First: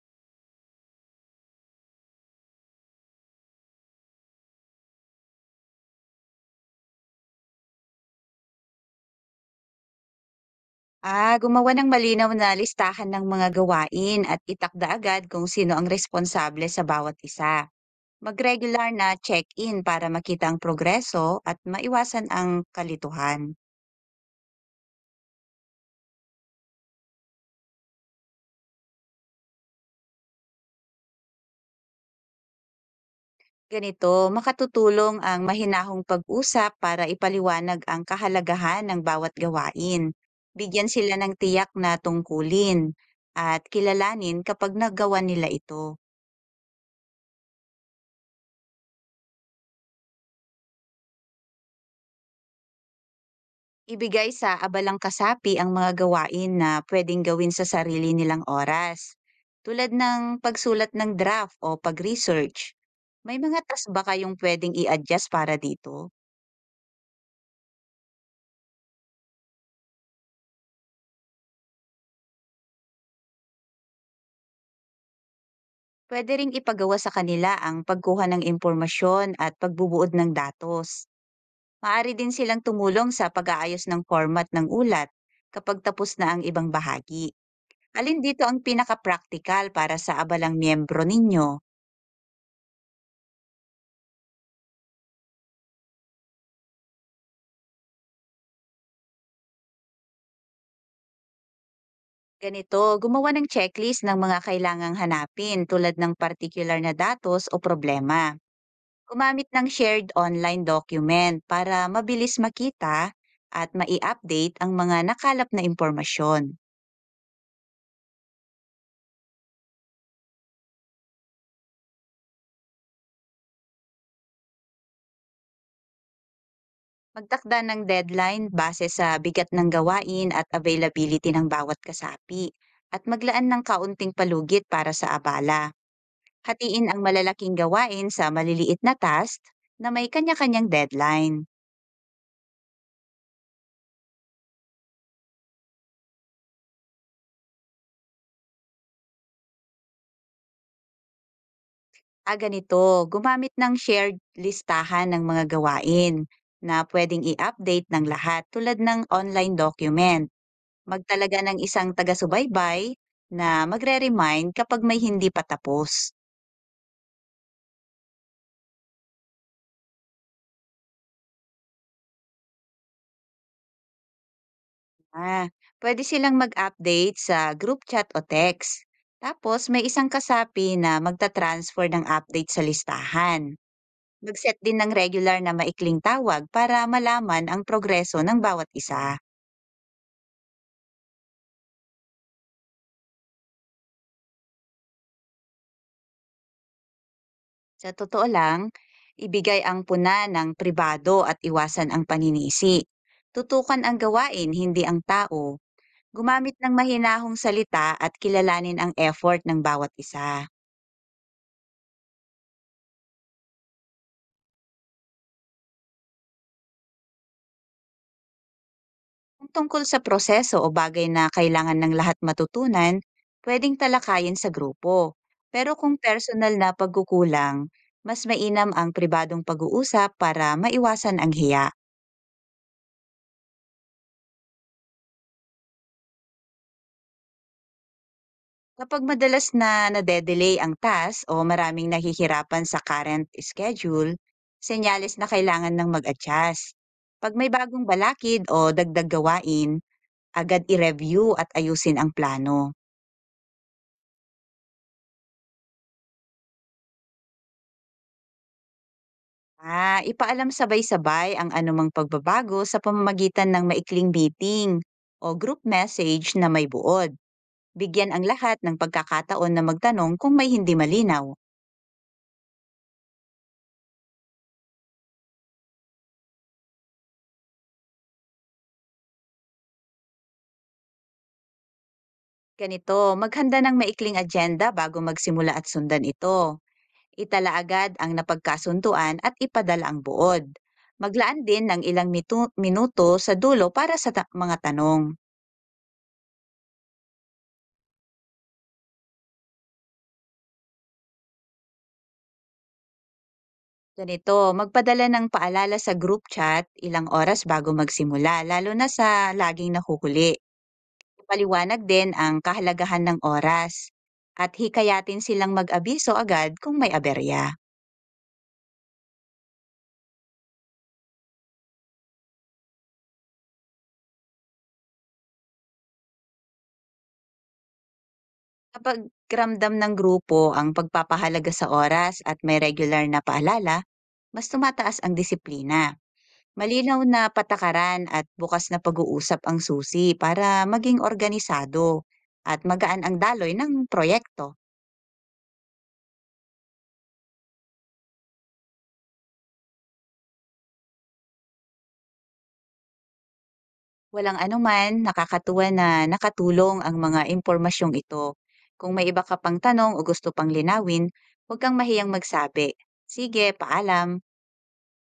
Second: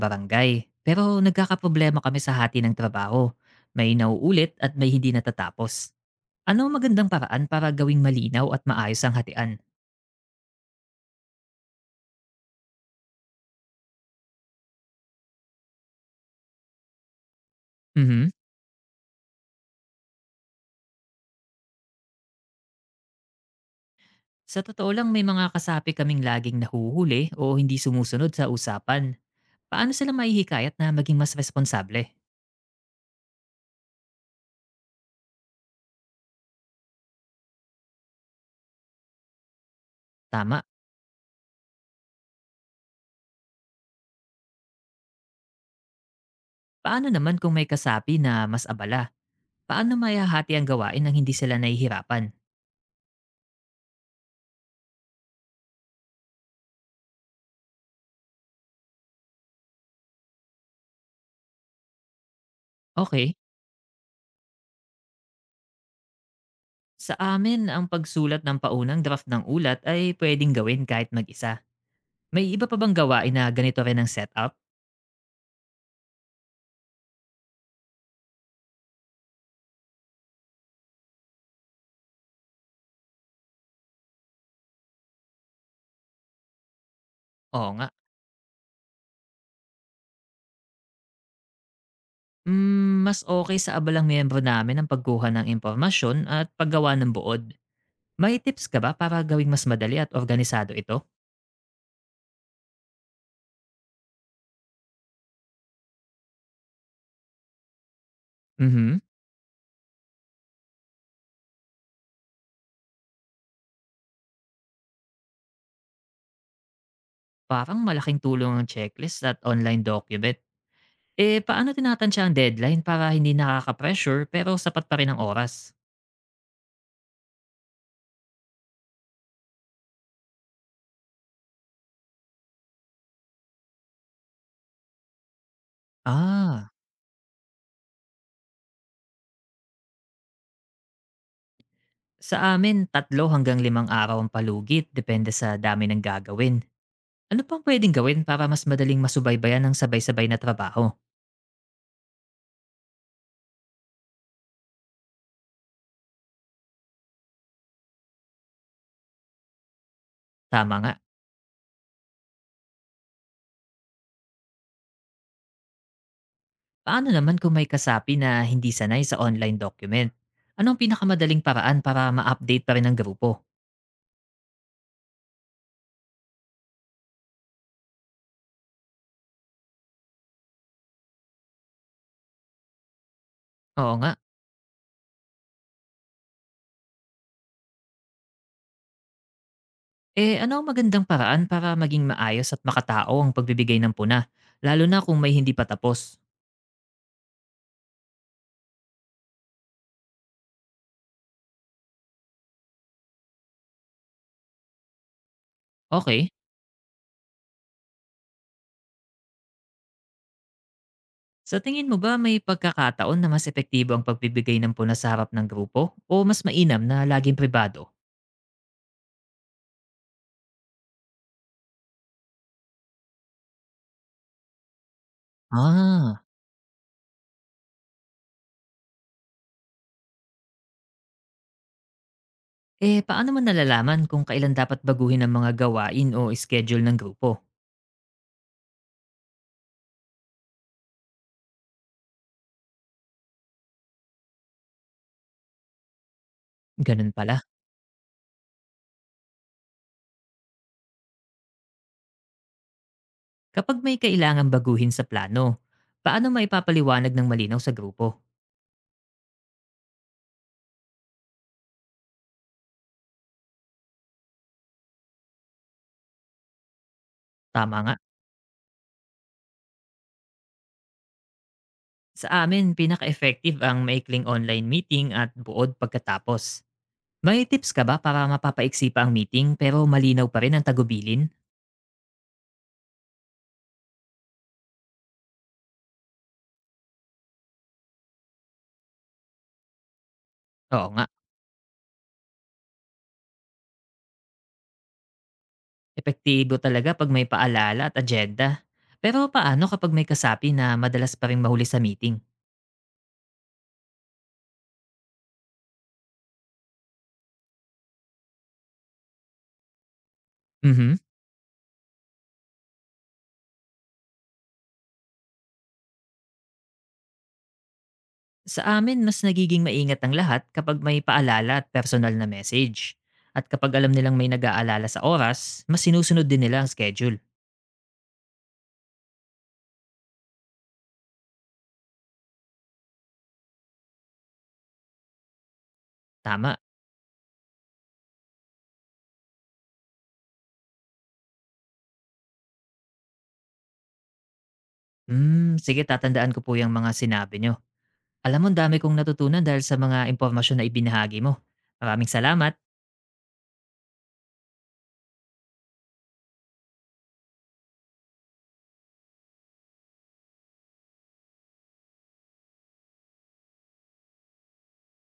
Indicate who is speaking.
Speaker 1: Barangay. Pero nagkakaproblema kami sa hati ng trabaho. May nauulit at may hindi natatapos. Ano ang magandang paraan para gawing malinaw at maayos ang hatian?
Speaker 2: Gumawa ng malinaw na listahan ng mga gawain at itakda agad kung sino ang responsable sa bawat isa.
Speaker 1: Mhm.
Speaker 2: Mag-regular na check-in para makita ang progreso at maiwasan ang kalituhan.
Speaker 1: Sa totoo lang may mga kasapi kaming laging nahuhuli o hindi sumusunod sa usapan. Paano sila maihikayat na maging mas responsable?
Speaker 2: Ganito, makatutulong ang mahinahong pag-usap para ipaliwanag ang kahalagahan ng bawat gawain.
Speaker 1: Tama.
Speaker 2: Bigyan sila ng tiyak na tungkulin at kilalanin kapag nagawa nila ito.
Speaker 1: Paano naman kung may kasapi na mas abala? Paano mayahati ang gawain nang hindi sila nahihirapan?
Speaker 2: Ibigay sa abalang kasapi ang mga gawain na pwedeng gawin sa sarili nilang oras, tulad ng pagsulat ng draft o pag-research.
Speaker 1: Okay.
Speaker 2: May mga task ba kayong pwedeng i-adjust para dito?
Speaker 1: Sa amin, ang pagsulat ng paunang draft ng ulat ay pwedeng gawin kahit mag-isa. May iba pa bang gawain na ganito rin ang setup?
Speaker 2: Pwede ring ipagawa sa kanila ang pagkuha ng impormasyon at pagbubuod ng datos. Maaari din silang tumulong sa pag-aayos ng format ng ulat kapag tapos na ang ibang bahagi.
Speaker 1: Oo nga.
Speaker 2: Alin dito ang pinaka-practical para sa abalang miyembro ninyo?
Speaker 1: Mas okay sa abalang miyembro namin ang pagkuha ng impormasyon at paggawa ng buod. May tips ka ba para gawing mas madali at organisado ito?
Speaker 2: Ganito, gumawa ng checklist ng mga kailangang hanapin tulad ng particular na datos o problema.
Speaker 1: Mhm.
Speaker 2: Gumamit ng shared online document para mabilis makita at mai-update ang mga nakalap na impormasyon.
Speaker 1: Parang malaking tulong ang checklist at online document. Eh, paano tinatansya ang deadline para hindi nakaka-pressure pero sapat pa rin ang oras?
Speaker 2: Magtakda ng deadline base sa bigat ng gawain at availability ng bawat kasapi, at maglaan ng kaunting palugit para sa abala.
Speaker 1: Ah,
Speaker 2: Hatiin ang malalaking gawain sa maliliit na task na may kanya-kanyang deadline.
Speaker 1: sa amin, 3 hanggang 5 araw ang palugit depende sa dami ng gagawin. Ano pang pwedeng gawin para mas madaling masubaybayan ng sabay-sabay na trabaho?
Speaker 2: Ganito. Gumamit ng shared listahan ng mga gawain na pwedeng i-update ng lahat, tulad ng online document.
Speaker 1: Tama nga.
Speaker 2: Magtalaga ng isang taga-subaybay na magre-remind kapag may hindi pa tapos.
Speaker 1: Paano naman kung may kasapi na hindi sanay sa online document? Anong pinakamadaling paraan para ma-update pa rin ang grupo?
Speaker 2: Ah, Pwede silang mag-update sa group chat o text. Tapos, may isang kasapi na magta-transfer ng update sa listahan.
Speaker 1: Oo nga.
Speaker 2: Mag-set din ng regular na maikling tawag para malaman ang progreso ng bawat isa.
Speaker 1: Eh ano ang magandang paraan para maging maayos at makatao ang pagbibigay ng puna? Lalo na kung may hindi pa tapos.
Speaker 2: Sa totoo lang, ibigay ang puna ng pribado at iwasan ang paninisi. Tutukan ang gawain, hindi ang tao.
Speaker 1: Okay.
Speaker 2: Gumamit ng mahinahong salita at kilalanin ang effort ng bawat isa.
Speaker 1: Sa tingin mo ba may pagkakataon na mas epektibo ang pagbibigay ng puna sa harap ng grupo? O mas mainam na laging pribado?
Speaker 2: Kung tungkol sa proseso o bagay na kailangan ng lahat matutunan, pwedeng talakayin sa grupo. Pero kung
Speaker 1: Ah.
Speaker 2: personal na pagkukulang, mas mainam ang pribadong pag-uusap para maiwasan ang hiya.
Speaker 1: Eh paano man nalalaman kung kailan dapat baguhin ang mga gawain o schedule ng grupo?
Speaker 2: Kapag madalas na nade-delay ang task o maraming nahihirapan sa current schedule, senyales na kailangan ng mag-adjust.
Speaker 1: Ganun
Speaker 2: Pag
Speaker 1: pala.
Speaker 2: may bagong balakid o dagdag gawain, agad i-review at ayusin ang plano.
Speaker 1: Kapag may kailangan baguhin sa plano, paano maipapaliwanag ng malinaw sa grupo?
Speaker 2: Ipaalam sabay-sabay ang anumang pagbabago sa pamamagitan ng maikling meeting o group message na may buod.
Speaker 1: Tama nga.
Speaker 2: Bigyan ang lahat ng pagkakataon na magtanong kung may hindi malinaw.
Speaker 1: Sa amin, pinaka-effective ang maikling online meeting at buod pagkatapos. May tips ka ba para mapapaiksi pa ang meeting pero malinaw pa rin ang tagubilin?
Speaker 2: Ganito, maghanda ng maikling agenda bago magsimula at sundan ito. Itala agad ang napagkasunduan at ipadala ang buod.
Speaker 1: Oo nga,
Speaker 2: Maglaan din ng ilang minuto sa dulo para sa mga tanong.
Speaker 1: epektibo talaga pag may paalala at agenda. Pero paano kapag may kasapi na madalas pa rin mahuli sa meeting?
Speaker 2: Ganito, magpadala ng paalala sa group chat ilang oras bago magsimula, lalo na sa laging nahuhuli.
Speaker 1: Mhm.
Speaker 2: Paliwanag din ang kahalagahan ng oras at hikayatin silang mag-abiso agad kung may aberya.
Speaker 1: Sa amin, mas nagiging maingat ang lahat kapag may paalala at personal na message. At kapag alam nilang may nag-aalala sa oras, mas sinusunod din nila ang schedule.
Speaker 2: Kapag ramdam ng grupo ang pagpapahalaga sa oras at may regular na paalala, mas tumataas ang disiplina.
Speaker 1: Tama.
Speaker 2: Malinaw na patakaran at bukas na pag-uusap ang susi para maging organisado at magaan ang daloy ng proyekto.
Speaker 1: Hmm, sige tatandaan ko po yung mga sinabi nyo. Alam mo, ang dami kong natutunan dahil sa mga impormasyon na ibinahagi mo. Maraming salamat.
Speaker 2: Walang anuman, nakakatuwa na nakatulong ang mga impormasyong ito. Kung may iba ka pang tanong o gusto pang linawin, huwag kang mahiyang magsabi. Sige, paalam.